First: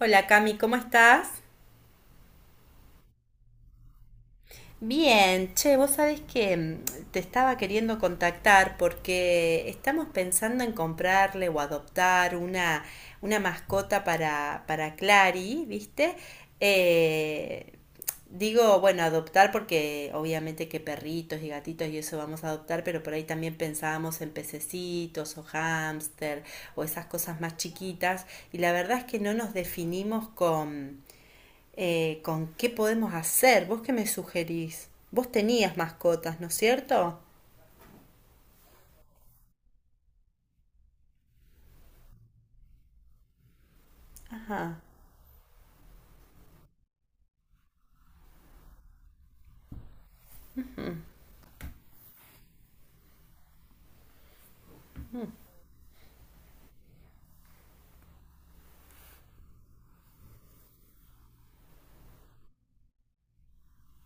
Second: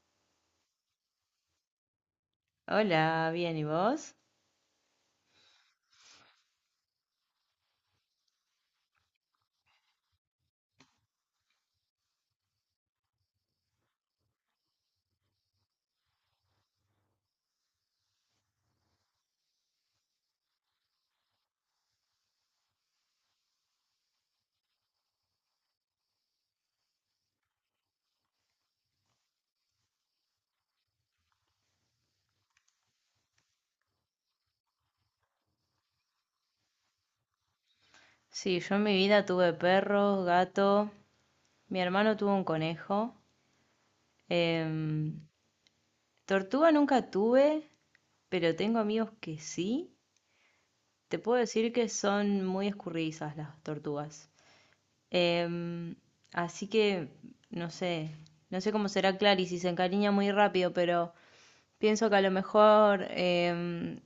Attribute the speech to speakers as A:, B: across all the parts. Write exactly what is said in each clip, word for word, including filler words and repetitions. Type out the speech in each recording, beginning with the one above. A: Hola Cami, ¿cómo estás?
B: Hola, bien, ¿y vos?
A: Bien, che, vos sabés que mm, te estaba queriendo contactar porque estamos pensando en comprarle o adoptar una, una mascota para, para Clary, ¿viste? Eh, digo, bueno, adoptar porque obviamente que perritos y gatitos y eso vamos a adoptar, pero por ahí también pensábamos en pececitos o hámster o esas cosas más chiquitas, y la verdad es que no nos definimos con eh, con qué podemos hacer. ¿Vos qué me sugerís? Vos tenías mascotas, ¿no es cierto?
B: Sí, yo en mi vida tuve perros, gato, mi hermano tuvo un conejo,
A: Ajá,
B: em, tortuga nunca tuve, pero tengo amigos que sí. Te puedo decir que son muy escurridizas las tortugas. Em, así que, no sé, no sé cómo será Clary si se encariña muy rápido, pero pienso que a lo mejor em,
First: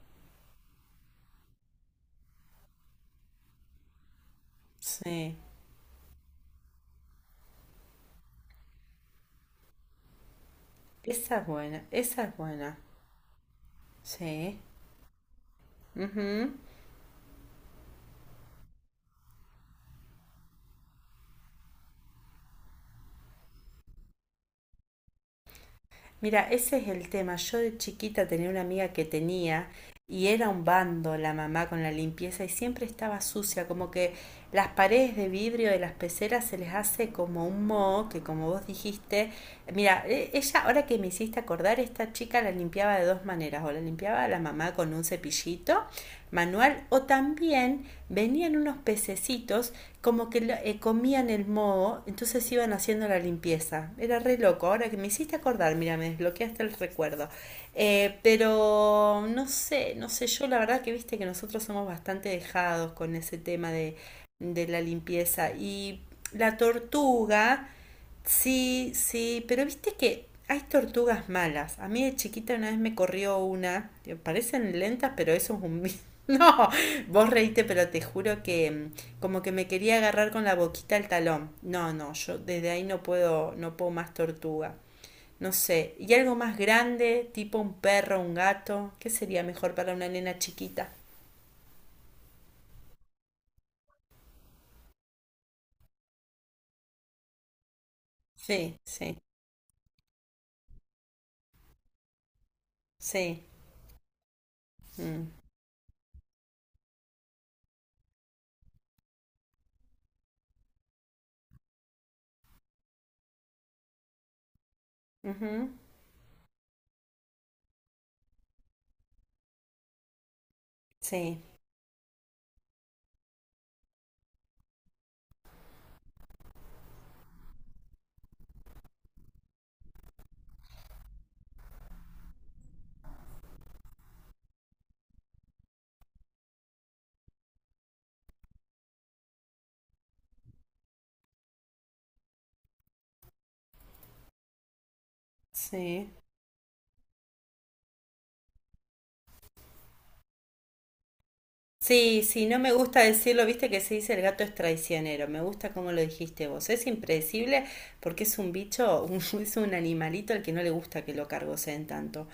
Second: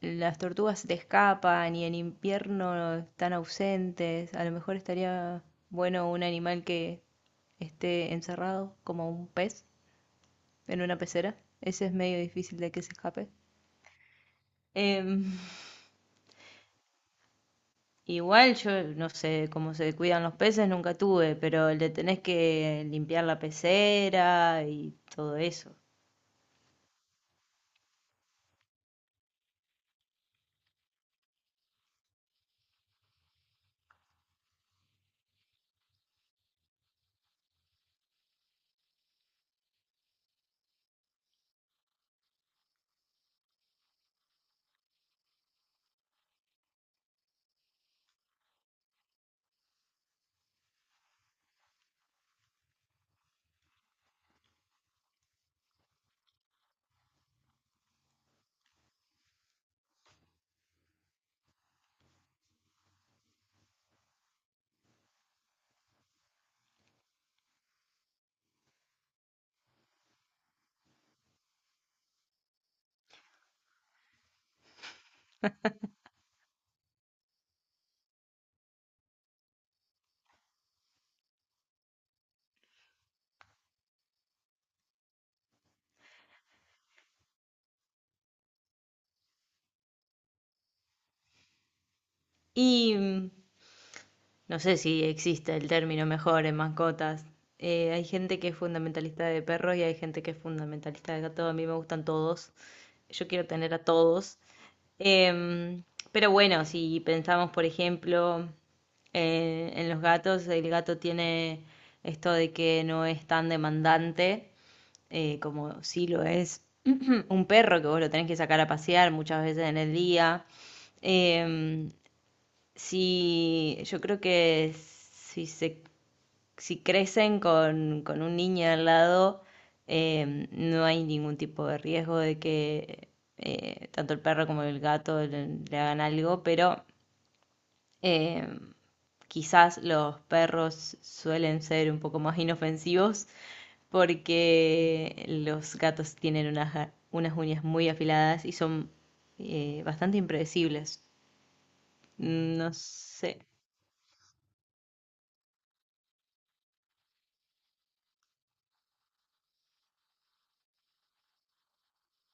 B: las tortugas se te escapan y en invierno están ausentes. A lo mejor
A: sí.
B: estaría bueno un animal que esté encerrado, como un pez, en una
A: Esa
B: pecera.
A: es buena,
B: Ese es medio
A: esa es
B: difícil de
A: buena.
B: que se escape.
A: Sí.
B: Em,
A: Ujú.
B: igual yo no sé cómo se cuidan los peces, nunca tuve, pero le tenés que limpiar la pecera y todo eso.
A: Mira, ese es el tema. Yo de chiquita tenía una amiga que tenía, y era un bando la mamá con la limpieza y siempre estaba sucia, como que las paredes de vidrio de las peceras se les hace como un moho, que, como vos dijiste, mira, e- ella, ahora que me hiciste acordar, esta chica la limpiaba de dos maneras: o la limpiaba la mamá con un cepillito manual, o también venían unos pececitos como que eh, comían el moho, entonces iban haciendo la limpieza. Era re loco, ahora que me hiciste acordar, mira, me desbloqueaste el recuerdo. Eh, pero no sé, no sé, yo la verdad que viste que nosotros somos bastante dejados con ese tema de, de la limpieza y la tortuga. Sí, sí, pero viste que hay tortugas malas. A mí de chiquita una vez me corrió una. Que Parecen lentas, pero eso es un... vi- No, vos reíste, pero te juro que mm, como que me quería agarrar con la boquita al talón. No, no, yo desde ahí no puedo, no puedo más tortuga. No sé, y algo más grande, tipo un perro, un gato, ¿qué sería mejor para una nena chiquita?
B: Y mm, No sé si existe el término mejor en mascotas. Eh, hay gente que es
A: Sí, sí,
B: fundamentalista de perros y hay gente que es fundamentalista de gatos. A mí me gustan todos. Yo
A: sí.
B: quiero tener a todos.
A: mm,
B: Em, pero bueno, si pensamos, por ejemplo, eh, en los gatos, el gato tiene esto de que no es tan demandante, eh,
A: ujú,
B: como sí lo es un perro que vos lo tenés que sacar a pasear muchas veces en el día.
A: sí,
B: Em, si yo creo que si se si crecen con, con un niño al lado, eh, no hay ningún tipo de riesgo de que eh, tanto el perro como el gato le, le hagan algo, pero eh, quizás los perros suelen ser un poco más inofensivos porque los
A: sí.
B: gatos tienen unas, unas uñas muy afiladas y son eh, bastante impredecibles.
A: Sí, sí, no
B: No
A: me gusta
B: sé.
A: decirlo, viste que se dice el gato es traicionero, me gusta cómo lo dijiste vos. Es impredecible porque es un bicho, un- es un animalito al que no le gusta que lo cargoseen tanto.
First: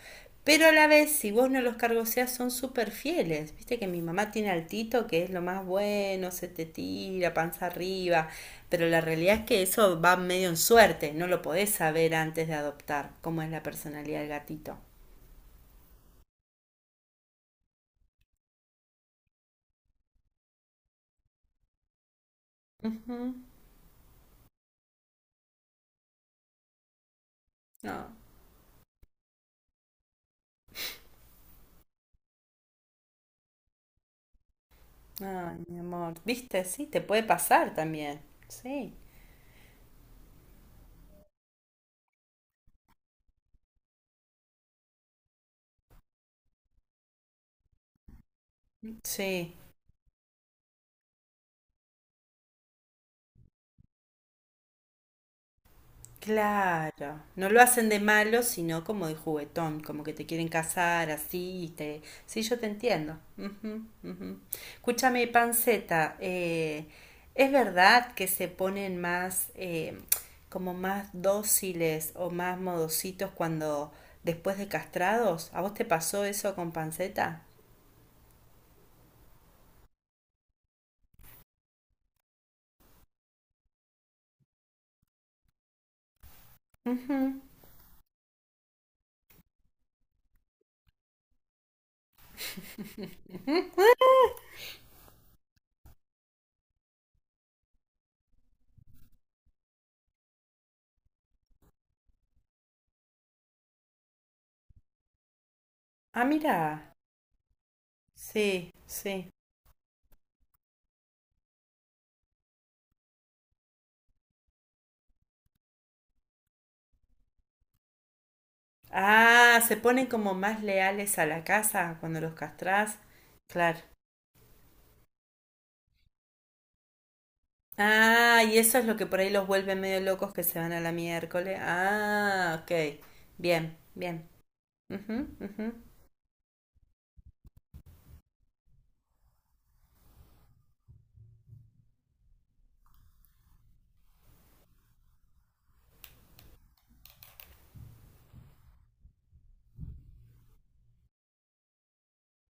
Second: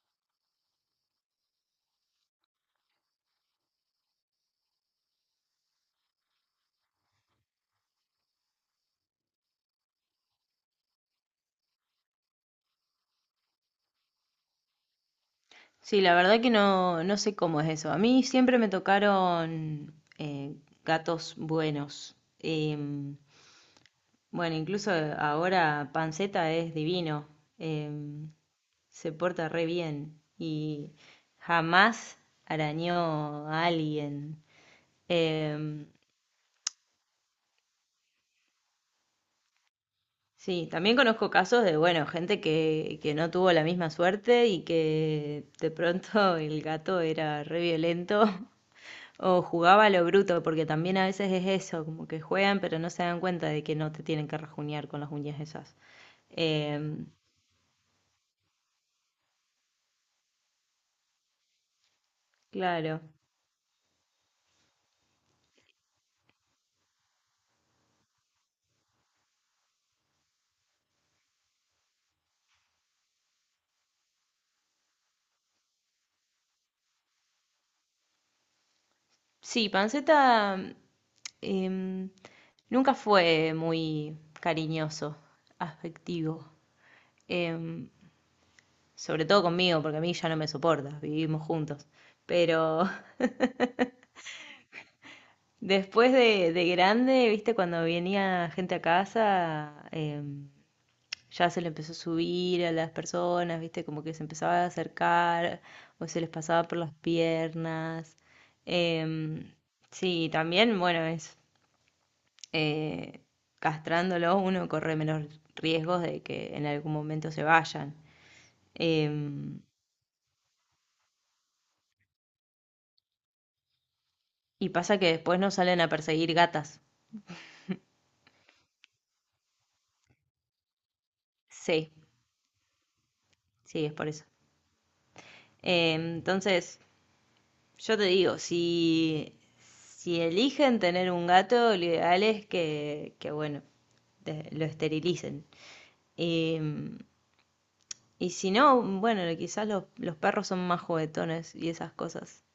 A: Pero a la vez, si vos no los cargoseás, son súper fieles. Viste que mi mamá tiene al Tito, que es lo más bueno, se te tira panza arriba. Pero la realidad es que eso va medio en suerte, no lo podés saber antes de adoptar cómo es la personalidad del gatito.
B: Sí, la verdad que no, no sé cómo es eso. A mí siempre me tocaron eh, gatos buenos.
A: Ujú.
B: Em, bueno, incluso ahora Panceta es divino.
A: No.
B: Em, Se porta re bien y jamás arañó a alguien.
A: Ay, mi
B: Em,
A: amor, viste, sí, te puede pasar también. Sí,
B: sí, también conozco casos de, bueno, gente que, que no tuvo la misma suerte y que de pronto el gato era re violento. O
A: sí,
B: jugaba a lo bruto, porque también a veces es eso, como que juegan pero no se dan cuenta de que no te tienen que rajuñar con las uñas esas. Em,
A: claro. No lo hacen de malo, sino como de juguetón, como que te quieren casar así, y te... Sí, yo te
B: claro.
A: entiendo. Ujú, ujú. Escúchame, Panceta, eh, ¿es verdad que se ponen más, eh, como más dóciles o más modositos cuando, después de castrados? ¿A vos te pasó eso con Panceta?
B: Sí, Panceta em, nunca fue muy cariñoso, afectivo.
A: Ujú.
B: Em, Sobre todo conmigo, porque a mí ya no me soporta, vivimos juntos. Pero después de, de grande, viste, cuando venía gente a casa, em, ya se le empezó a subir a las personas, ¿viste? Como que se empezaba a acercar o se
A: Ah,
B: les pasaba por
A: mira.
B: las piernas.
A: Sí, sí.
B: Em, sí, también, bueno, es eh, castrándolo uno corre menos riesgos de que en algún momento se vayan.
A: Ah,
B: Em,
A: se ponen como más leales a la casa cuando los castrás. Claro.
B: y pasa que después no salen a perseguir gatas.
A: Ah, y eso es lo que por ahí los vuelve medio locos, que se van a la miércoles.
B: Sí,
A: Ah, ok. Bien,
B: sí, es por eso.
A: bien. Ujú, ujú.
B: Em, entonces, yo te digo, si, si eligen tener un gato, lo ideal es que, que bueno, de- lo esterilicen. Y, y si no, bueno, quizás los, los perros son más juguetones y esas cosas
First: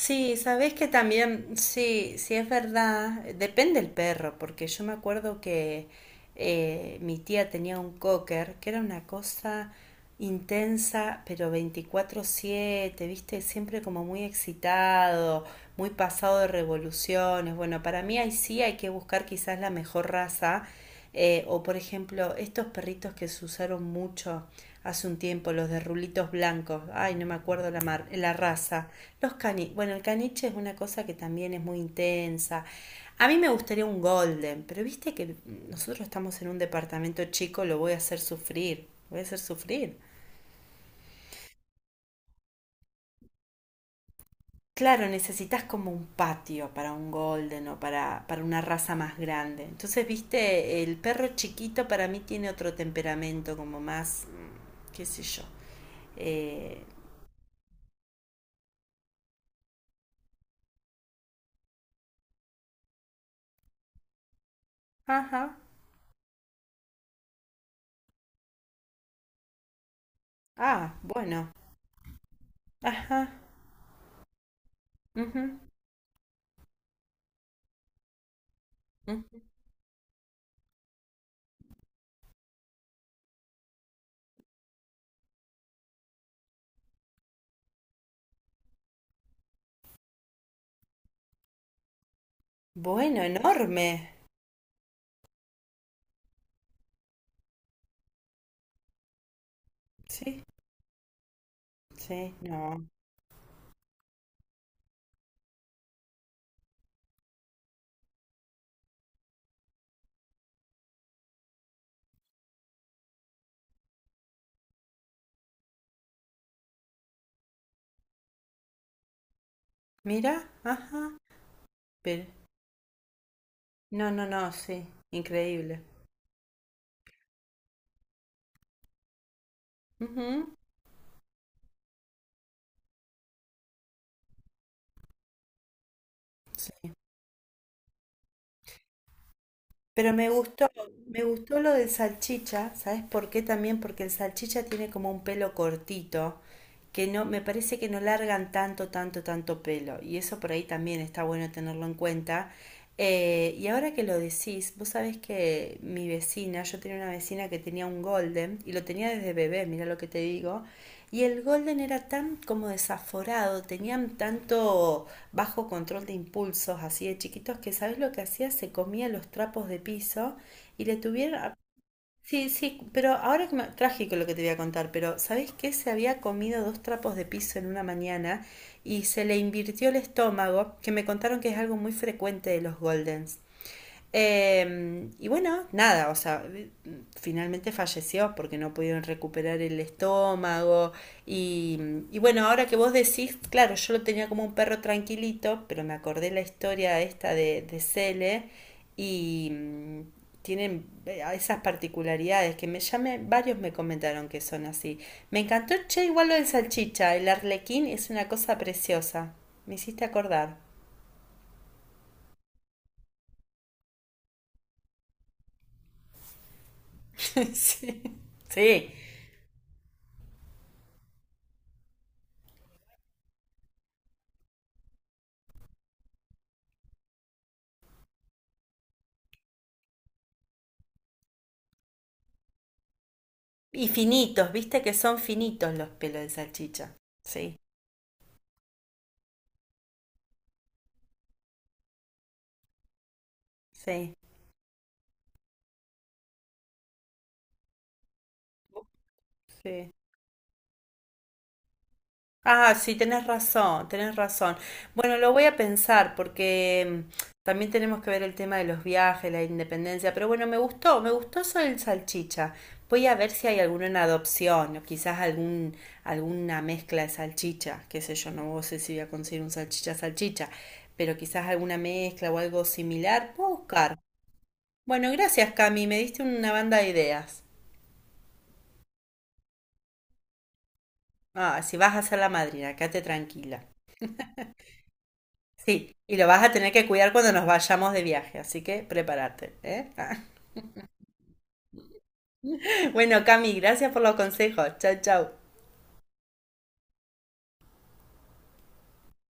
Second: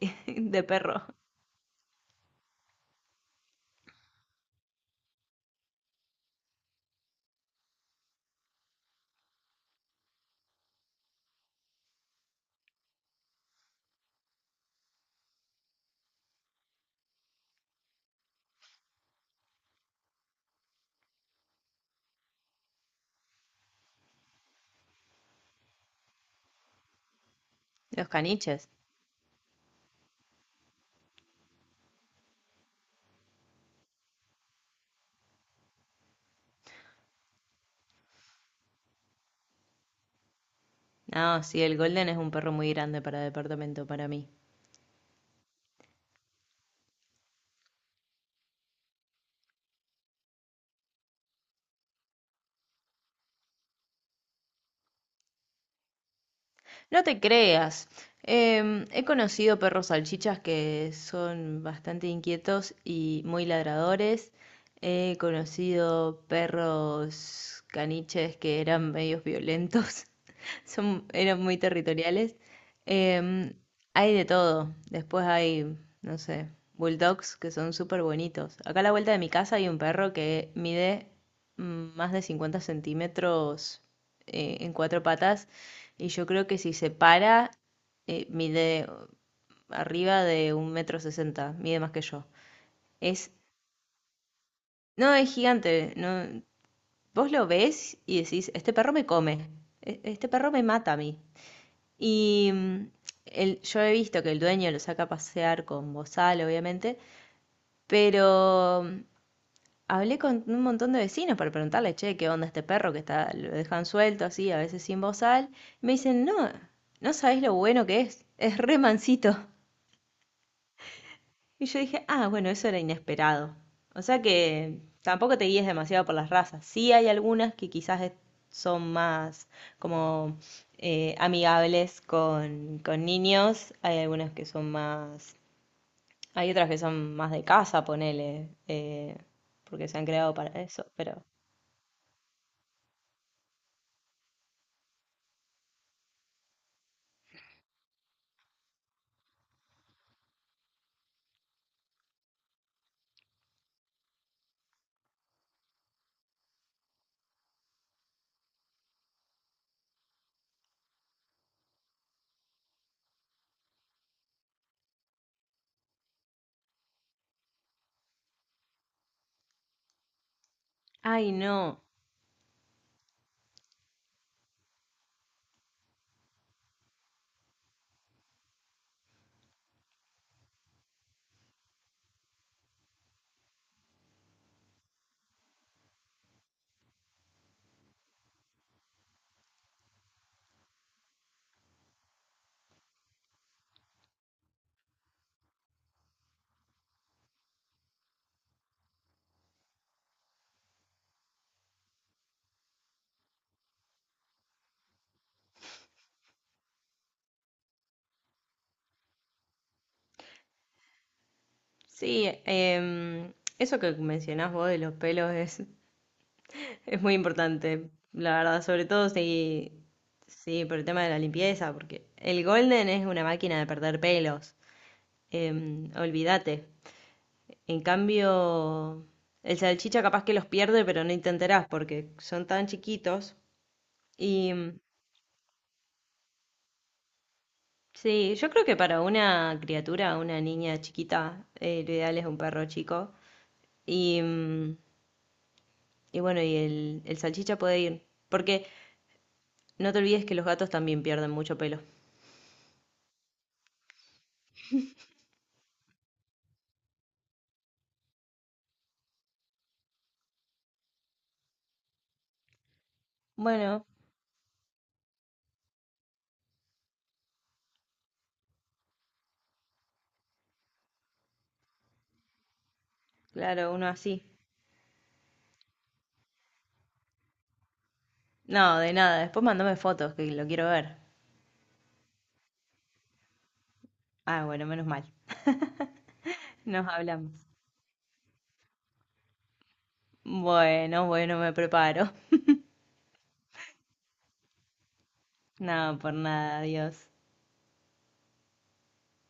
B: de
A: sabes que
B: perro.
A: también, sí, sí es verdad, depende el perro, porque yo me acuerdo que eh, mi tía tenía un cocker, que era una cosa intensa, pero veinticuatro siete, viste, siempre como muy excitado, muy pasado de revoluciones. Bueno, para mí ahí sí hay que buscar quizás la mejor raza, eh, o por ejemplo, estos perritos que se usaron mucho hace un tiempo, los de rulitos blancos, ay, no me acuerdo la mar-
B: Los
A: la
B: caniches.
A: raza. Los cani, bueno, el caniche es una cosa que también es muy intensa. A mí me gustaría un golden, pero viste que nosotros estamos en un departamento chico, lo voy a hacer sufrir, voy a hacer sufrir.
B: No, sí, el Golden es un perro muy grande para departamento, para mí.
A: Claro, necesitas como un patio para un golden o para, para una raza más grande. Entonces, viste, el perro chiquito para mí tiene otro temperamento, como más, mm, qué sé yo. Eh,
B: No te creas. Em, he conocido perros salchichas que son bastante inquietos y muy ladradores. He
A: ajá,
B: conocido perros caniches que eran medios violentos.
A: ah,
B: Son, eran
A: bueno,
B: muy territoriales.
A: ajá,
B: Em, Hay de todo. Después
A: ujú,
B: hay, no sé, bulldogs que son súper bonitos. Acá a la vuelta de mi
A: ujú.
B: casa hay un perro que mide mm, más de cincuenta centímetros eh, en cuatro patas y yo creo que si se para, eh, mide arriba de un metro sesenta, mide más que yo.
A: Bueno,
B: Es,
A: enorme.
B: no, es gigante. No, vos lo ves y decís, este perro me come, e- este
A: Sí,
B: perro me mata a mí.
A: sí,
B: Y mm,
A: no.
B: el- yo he visto que el dueño lo saca a pasear con bozal, obviamente, pero mm, hablé con un montón de vecinos para preguntarle, che, ¿qué onda este perro que está, lo dejan suelto así, a veces sin bozal? Y me dicen, no, no sabéis lo bueno que es, es re mansito.
A: Mira, ajá.
B: Y yo dije,
A: Pero
B: ah, bueno, eso era inesperado. O
A: no,
B: sea
A: no, no,
B: que
A: sí.
B: tampoco te guíes
A: Increíble.
B: demasiado por las razas. Sí hay algunas que quizás es- son más como
A: Ujú,
B: eh, amigables con, con niños. Hay algunas que son más... Hay otras que
A: sí.
B: son más de casa, ponele, eh, porque se han
A: Pero me
B: creado para
A: gustó,
B: eso,
A: me
B: pero...
A: gustó lo del salchicha, ¿sabes por qué también? Porque el salchicha tiene como un pelo cortito, que no, me parece que no largan tanto, tanto, tanto pelo. Y eso por ahí también está bueno tenerlo en cuenta. Eh, y ahora que lo decís, vos sabés que mi vecina, yo tenía una vecina que tenía un golden y lo tenía desde bebé, mira lo que te digo. Y el Golden era tan como desaforado, tenían tanto bajo control de impulsos así de chiquitos, que ¿sabes lo que hacía? Se comía los trapos de piso y le
B: Ay,
A: tuvieron...
B: no.
A: Sí, sí, pero ahora que me- trágico lo que te voy a contar, pero ¿sabes qué? Se había comido dos trapos de piso en una mañana y se le invirtió el estómago, que me contaron que es algo muy frecuente de los Goldens. Eh, y bueno, nada, o sea, finalmente falleció porque no pudieron recuperar el estómago. Y, y bueno, ahora que vos decís, claro, yo lo tenía como un perro tranquilito, pero me acordé la historia esta de, de Cele, y mm, tienen eh, esas particularidades, que me llame, varios me comentaron que son así. Me encantó, che, igual lo del salchicha, el arlequín es una cosa preciosa. Me hiciste acordar.
B: Sí, em, eso que mencionás vos de los pelos es Es muy importante,
A: Sí.
B: la verdad, sobre
A: Sí.
B: todo si, sí, por el tema de la limpieza, porque el Golden es una máquina de perder pelos, em, olvídate. En cambio, el salchicha capaz que los pierde, pero no te enterás porque son tan chiquitos.
A: Y finitos,
B: Y mm,
A: viste que son finitos los pelos de salchicha. Sí,
B: sí, yo creo que para una criatura, una niña chiquita, eh, lo ideal es un perro chico.
A: sí,
B: Y, mm, y bueno, y el, el salchicha puede ir, porque
A: sí.
B: no te olvides que los gatos también pierden mucho pelo.
A: Ah, sí, tenés razón, tenés razón. Bueno, lo voy a pensar, porque mm, también tenemos que ver el tema de los viajes, la independencia, pero bueno, me gustó, me gustó eso del salchicha. Voy a ver si hay alguno
B: Bueno,
A: en adopción, o quizás algún, alguna mezcla de salchicha, qué sé yo, no, no sé si voy a conseguir un salchicha salchicha, pero quizás alguna mezcla o algo similar, puedo
B: claro, uno
A: buscar.
B: así.
A: Bueno, gracias Cami, me diste una banda de ideas.
B: No, de nada. Después mandame fotos, que lo quiero ver.
A: Ah, si vas a ser la madrina, quédate tranquila.
B: Ah, bueno, menos mal.
A: Sí, y lo vas a tener que
B: Nos
A: cuidar cuando nos
B: hablamos.
A: vayamos de viaje, así que prepárate, ¿eh?
B: Bueno, bueno, me preparo.
A: Bueno, Cami, gracias por los consejos. Chau, chau.
B: No, por nada, adiós.